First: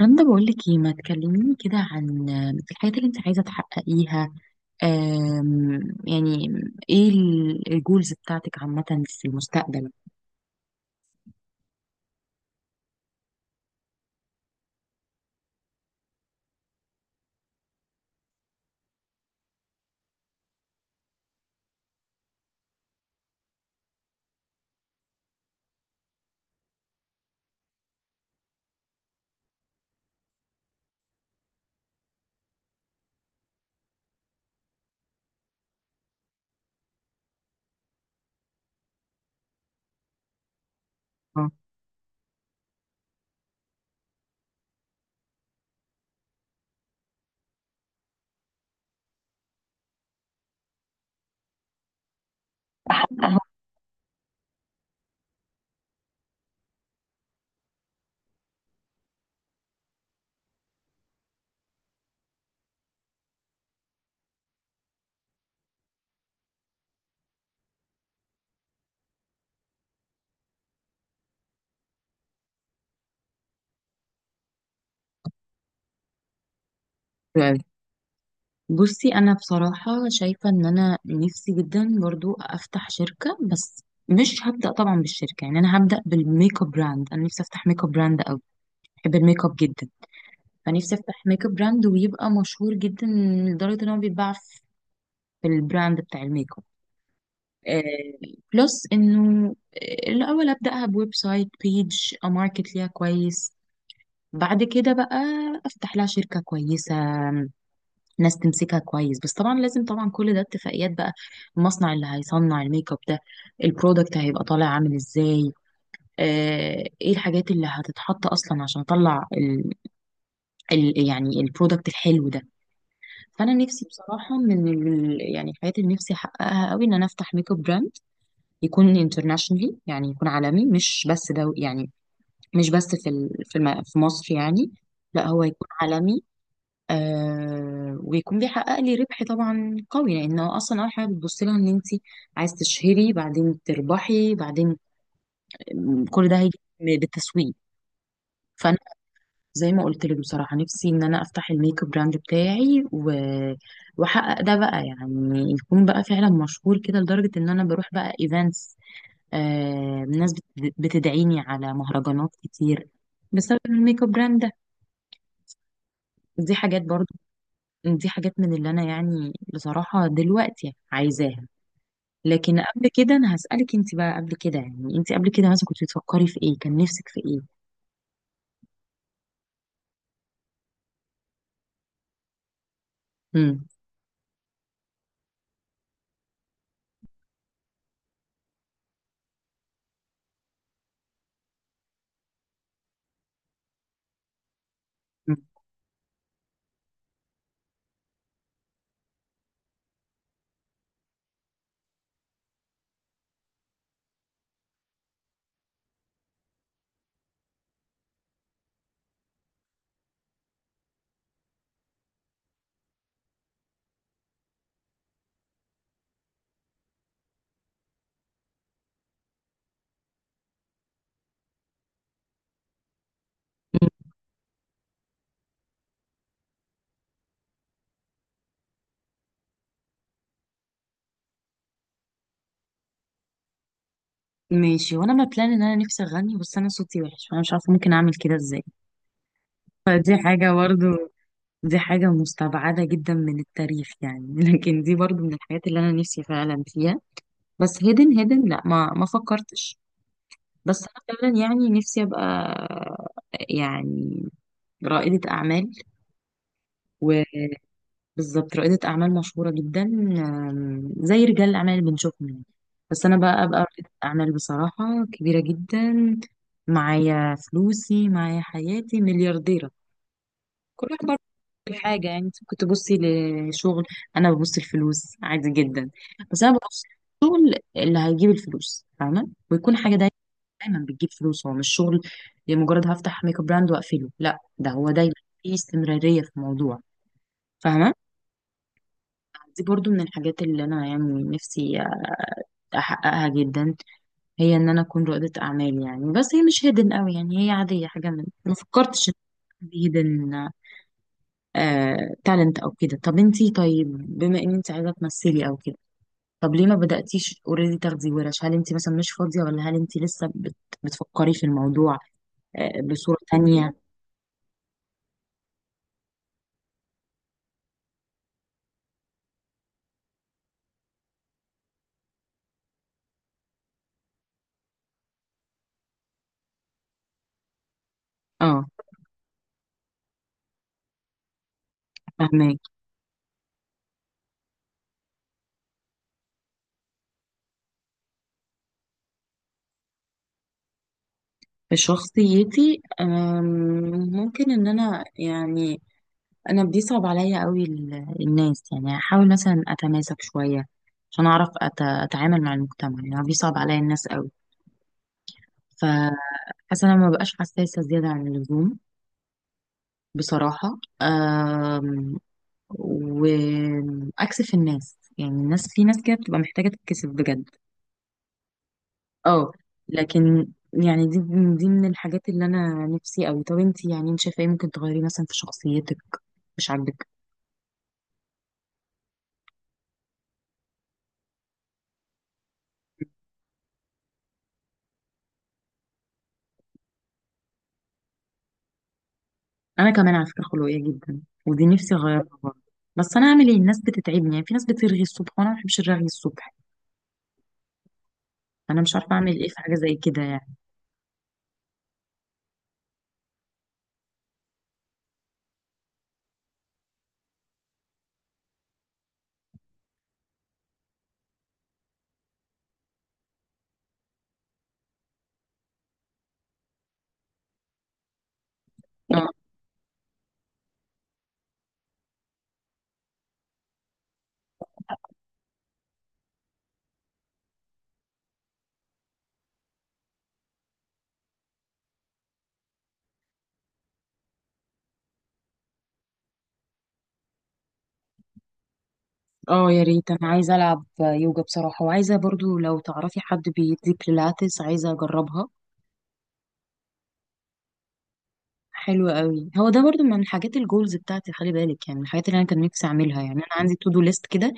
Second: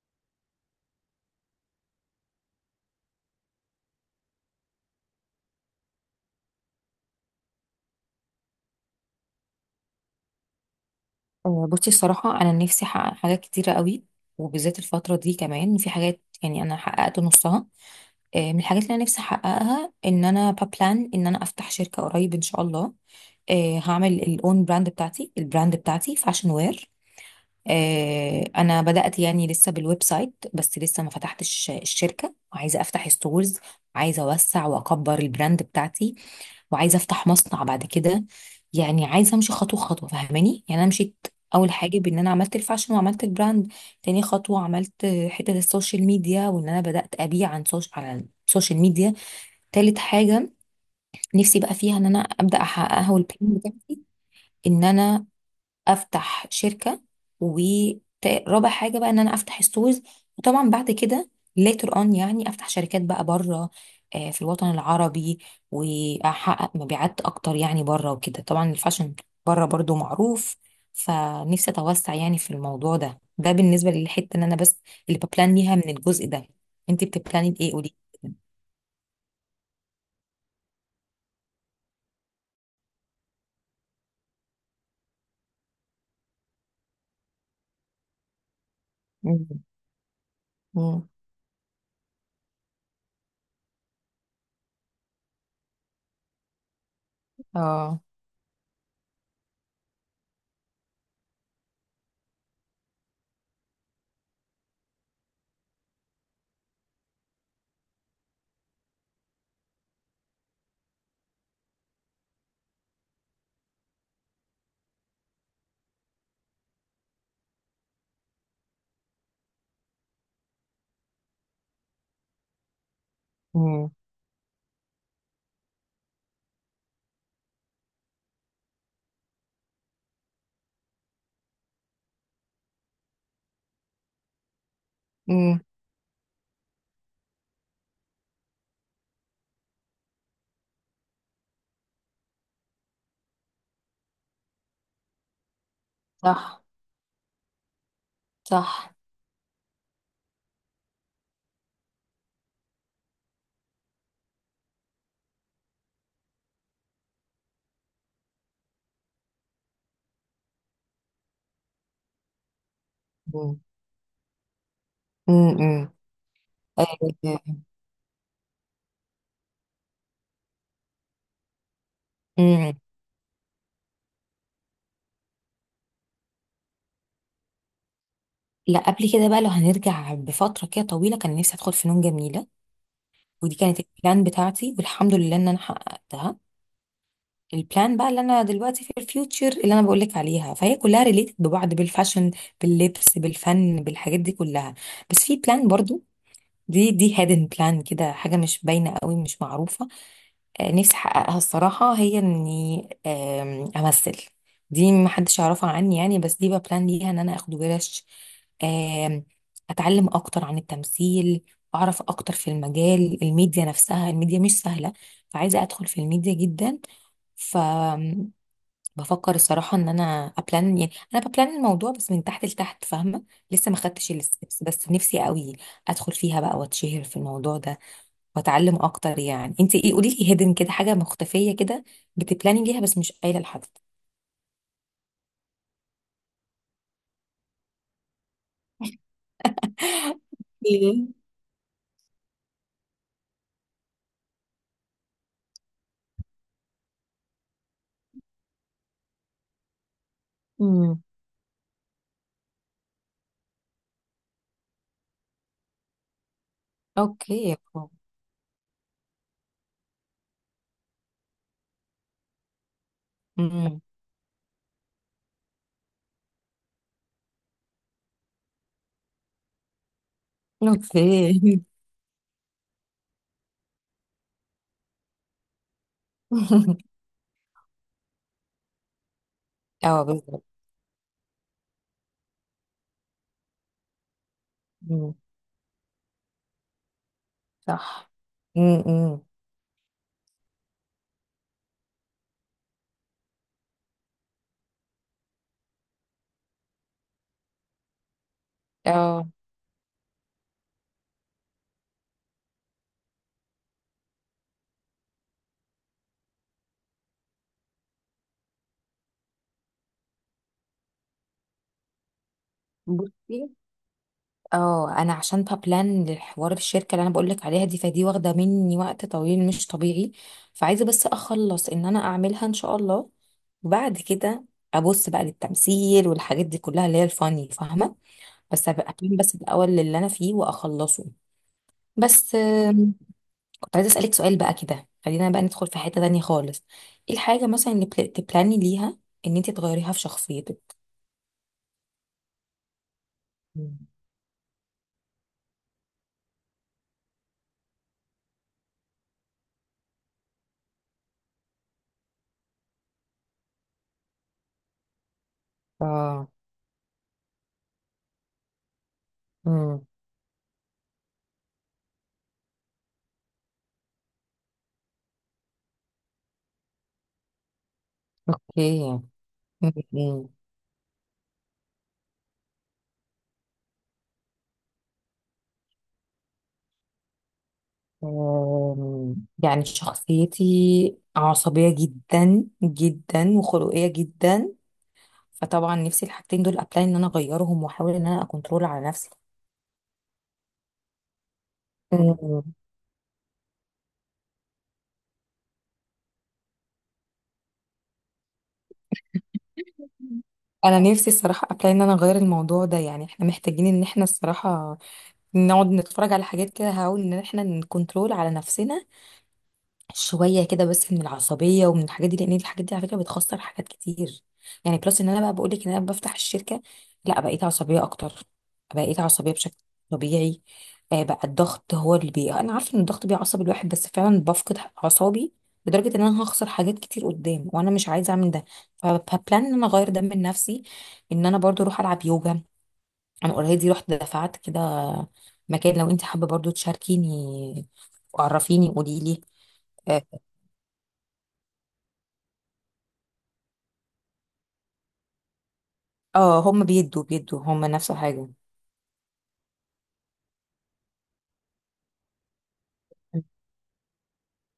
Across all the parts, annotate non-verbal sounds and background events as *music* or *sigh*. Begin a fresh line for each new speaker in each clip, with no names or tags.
رندا، بقول لك ايه؟ ما تكلميني كده عن الحاجات اللي انت عايزه تحققيها. أم، يعني ايه الجولز بتاعتك عامه في المستقبل؟
بصي الصراحة أنا نفسي أحقق حاجات كتيرة قوي وبالذات الفترة دي كمان في حاجات يعني أنا حققت نصها. من الحاجات اللي أنا نفسي أحققها إن أنا ببلان إن أنا أفتح شركة قريب إن شاء الله. هعمل الأون براند بتاعتي البراند بتاعتي فاشن وير. انا بدات يعني لسه بالويب سايت بس لسه ما فتحتش الشركه، عايزه افتح ستورز. عايزه اوسع واكبر البراند بتاعتي، وعايزه افتح مصنع بعد كده. يعني عايزه امشي خطوه خطوه، فاهماني؟ يعني انا مشيت
اه،
اول حاجه، بان انا عملت الفاشن وعملت البراند. تاني خطوه عملت حته السوشيال ميديا وان انا بدات ابيع عن على السوشيال ميديا. تالت حاجه نفسي بقى فيها ان انا ابدا احققها، والبلان بتاعتي ان انا افتح شركه. ورابع حاجه بقى ان انا افتح ستورز. وطبعا بعد كده later on يعني افتح شركات بقى بره، في الوطن العربي. واحقق مبيعات اكتر يعني بره وكده، طبعا الفاشن بره برضو معروف. فنفسي اتوسع يعني في الموضوع ده. بالنسبه للحته ان انا، بس اللي ببلان ليها من الجزء ده. انت بتبلاني ايه؟ قولي.
بصي انا بصراحه شايفه ان انا نفسي جدا برضو افتح شركه، بس مش هبدا طبعا بالشركه. يعني انا هبدا بالميك اب براند. انا نفسي افتح ميك اب براند قوي، بحب
مم.
الميك اب جدا. فنفسي
مم.
افتح ميك اب براند ويبقى مشهور جدا لدرجه ان هو بيتباع في البراند بتاع الميك اب.
اه.
بلس انه الاول ابداها بويب سايت بيج اماركت ليها كويس. بعد كده بقى افتح لها شركه كويسه، ناس تمسكها كويس. بس طبعا لازم، طبعا كل ده اتفاقيات بقى. المصنع اللي هيصنع الميك اب ده، البرودكت هيبقى طالع عامل ازاي؟ ايه الحاجات اللي هتتحط اصلا عشان اطلع ال يعني البرودكت الحلو ده؟ فانا نفسي
مم.
بصراحه من ال يعني الحاجات اللي نفسي احققها قوي ان انا افتح ميك اب براند، يكون internationally، يعني يكون عالمي، مش بس دو يعني، مش بس في ال- في الم- في مصر يعني. لا هو
مم.
يكون عالمي. ويكون بيحقق لي ربح طبعا قوي، لانه اصلا اول حاجه بتبص لها ان انت عايز تشهري، بعدين تربحي، بعدين كل ده هيجي
صح.
بالتسويق. فانا،
صح.
زي ما قلت لك بصراحه، نفسي ان انا افتح الميك اب براند بتاعي واحقق ده بقى، يعني يكون بقى فعلا مشهور كده لدرجه ان انا بروح بقى ايفنتس. الناس بتدعيني على مهرجانات كتير بسبب
مم.
الميك اب براند ده.
مم. مم.
دي حاجات برضو، دي حاجات من اللي انا يعني بصراحة دلوقتي عايزاها. لكن
أيوة.
قبل كده انا هسألك انت بقى، قبل كده يعني، انت قبل كده مثلا كنت بتفكري في ايه؟ كان نفسك في ايه؟
لا، قبل كده بقى لو هنرجع بفترة كده طويلة كان نفسي أدخل فنون جميلة. ودي
مم.
كانت البلان بتاعتي، والحمد لله إن أنا حققتها. البلان بقى اللي أنا دلوقتي في الفيوتشر اللي أنا بقولك عليها، فهي كلها ريليتد ببعض بالفاشن، باللبس، بالفن، بالحاجات دي كلها. بس
مم.
في بلان برضو، دي هيدن بلان كده، حاجة مش باينة قوي، مش معروفة. نفسي احققها الصراحة، هي اني امثل. دي محدش يعرفها عني يعني، بس دي بقى بلان ليها ان انا اخد ورش. آم، اتعلم اكتر عن التمثيل، اعرف اكتر في المجال، الميديا نفسها الميديا مش سهلة. فعايزة ادخل في الميديا جدا. بفكر الصراحة ان انا ابلان، يعني انا ببلان الموضوع بس من تحت لتحت، فاهمة؟ لسه ما خدتش الستبس بس نفسي قوي ادخل فيها بقى واتشهر في الموضوع ده واتعلم اكتر. يعني انت ايه؟ قولي لي، هيدن كده حاجة مختفية كده بتبلاني ليها بس مش قايلة لحد.
ماشي. وانا ما بلان ان انا نفسي اغني، بس انا صوتي وحش فانا مش عارفة ممكن اعمل كده ازاي. فدي حاجة
ايه؟
برضو، دي حاجة مستبعدة جدا من التاريخ يعني *laughs* لكن دي برضو من الحاجات اللي انا نفسي فعلا فيها. بس هيدن لا، ما فكرتش. بس
امم.
انا فعلا يعني نفسي ابقى يعني رائدة اعمال،
اوكي.
وبالظبط رائدة اعمال مشهورة جدا، زي رجال الاعمال اللي بنشوفهم يعني. بس انا بقى ابقى
امم.
رائدة اعمال بصراحة كبيرة جدا، معايا فلوسي معايا حياتي، مليارديرة. كل واحد برضه
اوكي.
حاجة. يعني انت كنت تبصي لشغل، انا ببص الفلوس عادي جدا. بس انا ببص
*laughs*
الشغل اللي هيجيب الفلوس، فاهمة؟ ويكون حاجة
اه بالظبط.
دايما بتجيب فلوس، هو مش شغل لمجرد هفتح ميك اب براند واقفله. لا، ده هو دايما
مم.
في استمرارية في الموضوع، فاهمة؟
صح. امم.
دي برضو من الحاجات اللي انا يعني نفسي احققها جدا، هي ان انا اكون رائدة اعمال يعني. بس هي مش هيدن قوي، يعني هي عادية، حاجة من، ما فكرتش ان
اه.
هيدن تالنت او كده. طب انتي طيب، بما ان انت عايزة تمثلي او كده، طب ليه ما بدأتيش اوريدي تاخدي ورش؟ هل انت مثلا مش فاضية، ولا هل انت لسه بتفكري في الموضوع بصورة
بصي،
تانية؟
اه انا عشان ببلان للحوار الشركه اللي انا بقولك عليها دي، فدي واخده مني وقت طويل مش طبيعي. فعايزه بس اخلص ان انا اعملها ان شاء الله، وبعد كده ابص بقى للتمثيل والحاجات دي كلها اللي هي الفاني، فاهمه؟
اه،
بس هبقى أبلان بس الاول اللي انا فيه واخلصه. بس
فاهمة.
كنت عايزه اسالك سؤال بقى كده، خلينا بقى ندخل في حته تانية خالص. ايه الحاجه مثلا اللي تبلاني ليها ان انت تغيريها في شخصيتك؟
في شخصيتي،
مم.
ممكن ان انا يعني، انا بيصعب عليا قوي الناس. يعني احاول مثلا اتماسك شويه عشان اعرف اتعامل مع المجتمع، يعني بيصعب عليا الناس قوي.
اه.
فحاسه انا ما بقاش حساسه زياده عن اللزوم
امم.
بصراحه، واكسف الناس. يعني الناس، في ناس كده بتبقى محتاجه تتكسف بجد.
اوكي.
اه
مم.
لكن، يعني دي من الحاجات اللي انا نفسي قوي. طب انت يعني، انت شايفه ايه ممكن تغيري مثلا في شخصيتك مش عاجبك؟
يعني شخصيتي عصبية جدا جدا وخلقية جدا. فطبعا نفسي الحاجتين دول ابلاي ان انا اغيرهم واحاول ان انا اكنترول على نفسي.
انا كمان على فكره خلقيه جدا، ودي نفسي اغيرها
أم،
برضه. بس انا اعمل ايه؟ الناس بتتعبني يعني. في ناس بترغي الصبح وانا ما بحبش الرغي الصبح، انا مش عارفه اعمل ايه في حاجه زي كده يعني.
انا نفسي الصراحة ابلاي ان انا اغير الموضوع ده، يعني احنا محتاجين ان احنا الصراحة نقعد نتفرج على حاجات كده، هقول ان احنا نكنترول على نفسنا شويه كده بس، من العصبيه ومن الحاجات دي، لان الحاجات دي على فكره بتخسر حاجات كتير. يعني بلس ان انا بقى بقول لك ان انا بفتح الشركه، لا بقيت عصبيه اكتر، بقيت
اه،
عصبيه بشكل طبيعي. بقى الضغط هو اللي انا عارفه ان الضغط بيعصب الواحد، بس فعلا بفقد اعصابي. لدرجه ان انا هخسر حاجات كتير قدام، وانا مش عايزه اعمل ده. فبلان ان انا اغير ده من نفسي، ان انا برضو اروح العب يوجا. انا اوريدي رحت دفعت كده مكان، لو انت حابه برضو تشاركيني وعرفيني قولي لي.
اه، يا ريت. انا عايزه العب يوجا بصراحه، وعايزه برضو لو تعرفي حد بيدي بيلاتس عايزه اجربها.
اه، هم بيدوا هم نفس الحاجة.
حلو قوي. هو ده برضو من حاجات الجولز بتاعتي، خلي بالك. يعني من الحاجات اللي انا كان نفسي اعملها، يعني انا عندي تو دو ليست كده.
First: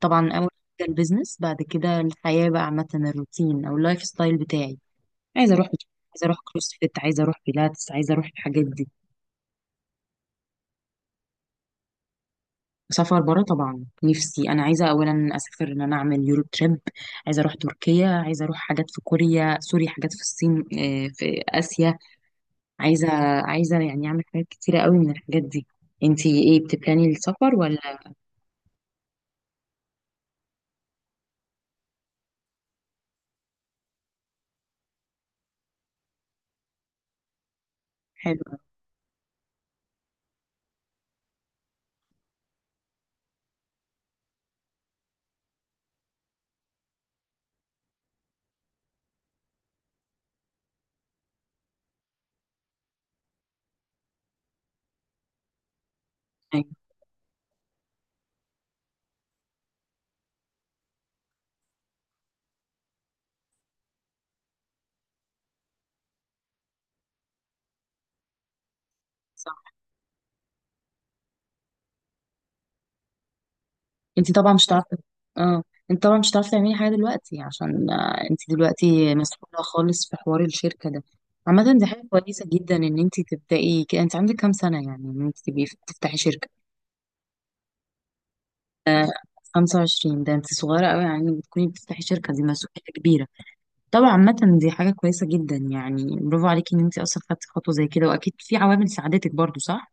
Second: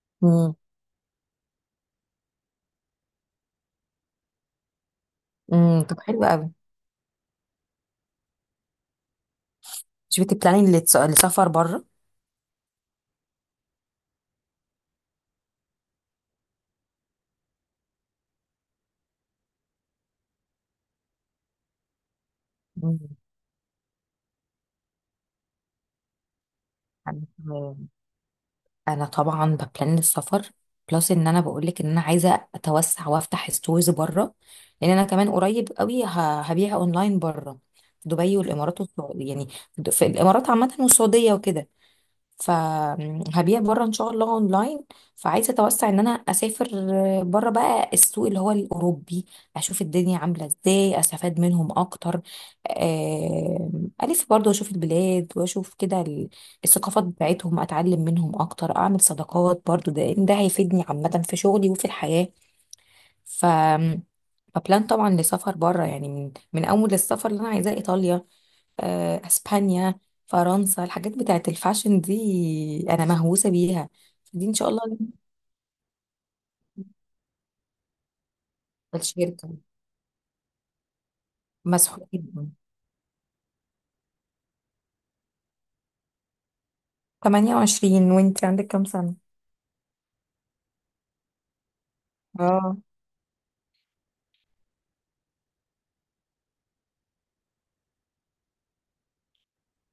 طبعا اول
مم.
حاجه البيزنس، بعد كده الحياه بقى عامه، الروتين او اللايف ستايل بتاعي. عايزه اروح
امم.
بت-
طب حلو
عايزه اروح
قوي.
كروس فيت، عايزه اروح بيلاتس، عايزه اروح الحاجات دي.
مش بتبلاني للسفر بره؟
سفر بره طبعا نفسي. انا عايزه اولا اسافر، ان انا اعمل يورو تريب. عايزه اروح تركيا، عايزه اروح حاجات في كوريا، سوري، حاجات في الصين، في اسيا.
مم.
عايزه عايزه يعني اعمل حاجات كتيره قوي من الحاجات دي. انتي ايه بتبلاني السفر؟
انا طبعا ببلان السفر. بلس ان انا بقولك ان انا عايزه اتوسع وافتح ستورز بره، لان انا كمان قريب قوي هبيع اونلاين بره، دبي
حلو أوي.
والامارات والسعوديه يعني. في الامارات عامه والسعوديه وكده، فهبيع بره ان شاء الله اونلاين. فعايزه اتوسع، ان انا اسافر بره بقى السوق اللي هو الاوروبي، اشوف الدنيا عامله ازاي، استفاد منهم اكتر. الف برضه اشوف البلاد، واشوف كده
ايوه،
الثقافات بتاعتهم، اتعلم منهم اكتر، اعمل صداقات برضه، ده هيفيدني عامه في شغلي وفي الحياه. ف فبلان طبعا لسفر بره، يعني من اول السفر اللي انا عايزاه ايطاليا،
صح.
اسبانيا، فرنسا، الحاجات بتاعت الفاشن دي انا مهووسه بيها.
انت
دي
طبعا
ان
مش
شاء
هتعرفي.
الله.
اه. انت طبعا مش هتعرفي تعملي حاجه دلوقتي عشان انت دلوقتي
الشركه
مسؤوله خالص في حوار الشركه ده. عامه دي حاجه
مسحوق
كويسه
جدا.
جدا ان انت تبداي كده. انت عندك كام سنه يعني ان انت تبقي تفتحي شركه؟
28، وانت عندك كام سنه؟
25، ده انت صغيره قوي يعني، بتكوني بتفتحي شركه، دي
اه
مسؤوليه كبيره. طبعا عامه دي حاجه كويسه جدا يعني، برافو عليكي ان انت اصلا خدتي خطوه زي كده. واكيد في عوامل ساعدتك برضو، صح؟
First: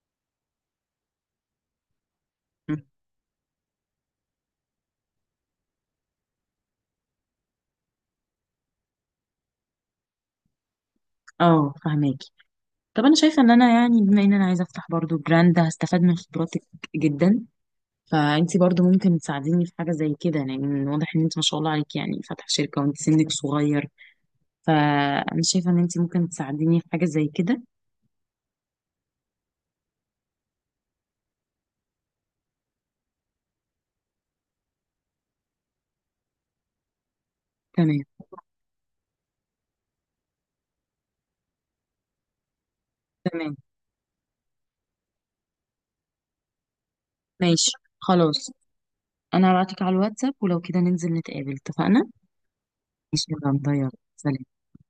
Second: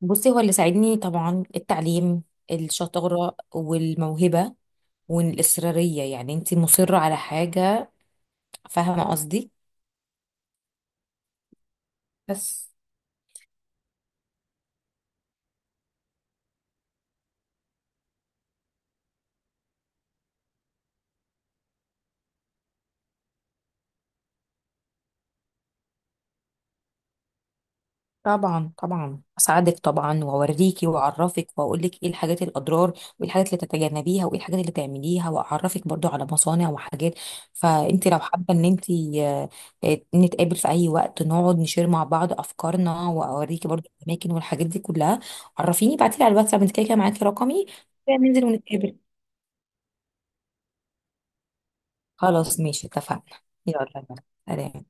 بصي، هو اللي ساعدني طبعا التعليم،
مم.
الشطاره والموهبه والاصراريه، يعني انت مصره على حاجه، فاهمه قصدي؟
اه، فهماكي.
بس.
طب انا شايفه ان انا يعني، بما ان انا عايزه افتح برضو براند، هستفاد من خبراتك جدا. فانتي برضو ممكن تساعديني في حاجه زي كده، لان واضح ان انت ما شاء الله عليك يعني فاتحه شركه وانت سنك صغير. فانا شايفه ان انت ممكن تساعديني في حاجه زي كده.
طبعا طبعا اساعدك طبعا، واوريكي واعرفك واقول لك ايه الحاجات الاضرار، وايه الحاجات اللي تتجنبيها، وايه الحاجات اللي تعمليها، واعرفك برضو على مصانع وحاجات.
تمام.
فانت لو حابه ان انت، آه، نتقابل في اي وقت، نقعد نشير مع بعض افكارنا،
تمام.
واوريكي برضو الاماكن والحاجات دي كلها. عرفيني، بعتيلي على الواتساب، انت كده كده معاكي رقمي.
ماشي
ننزل
خلاص.
ونتقابل.
انا هبعتلك على الواتساب، ولو كده ننزل نتقابل، اتفقنا؟
خلاص، ماشي،
ماشي يا
اتفقنا.
رندا، يلا
يلا
سلام.
سلام.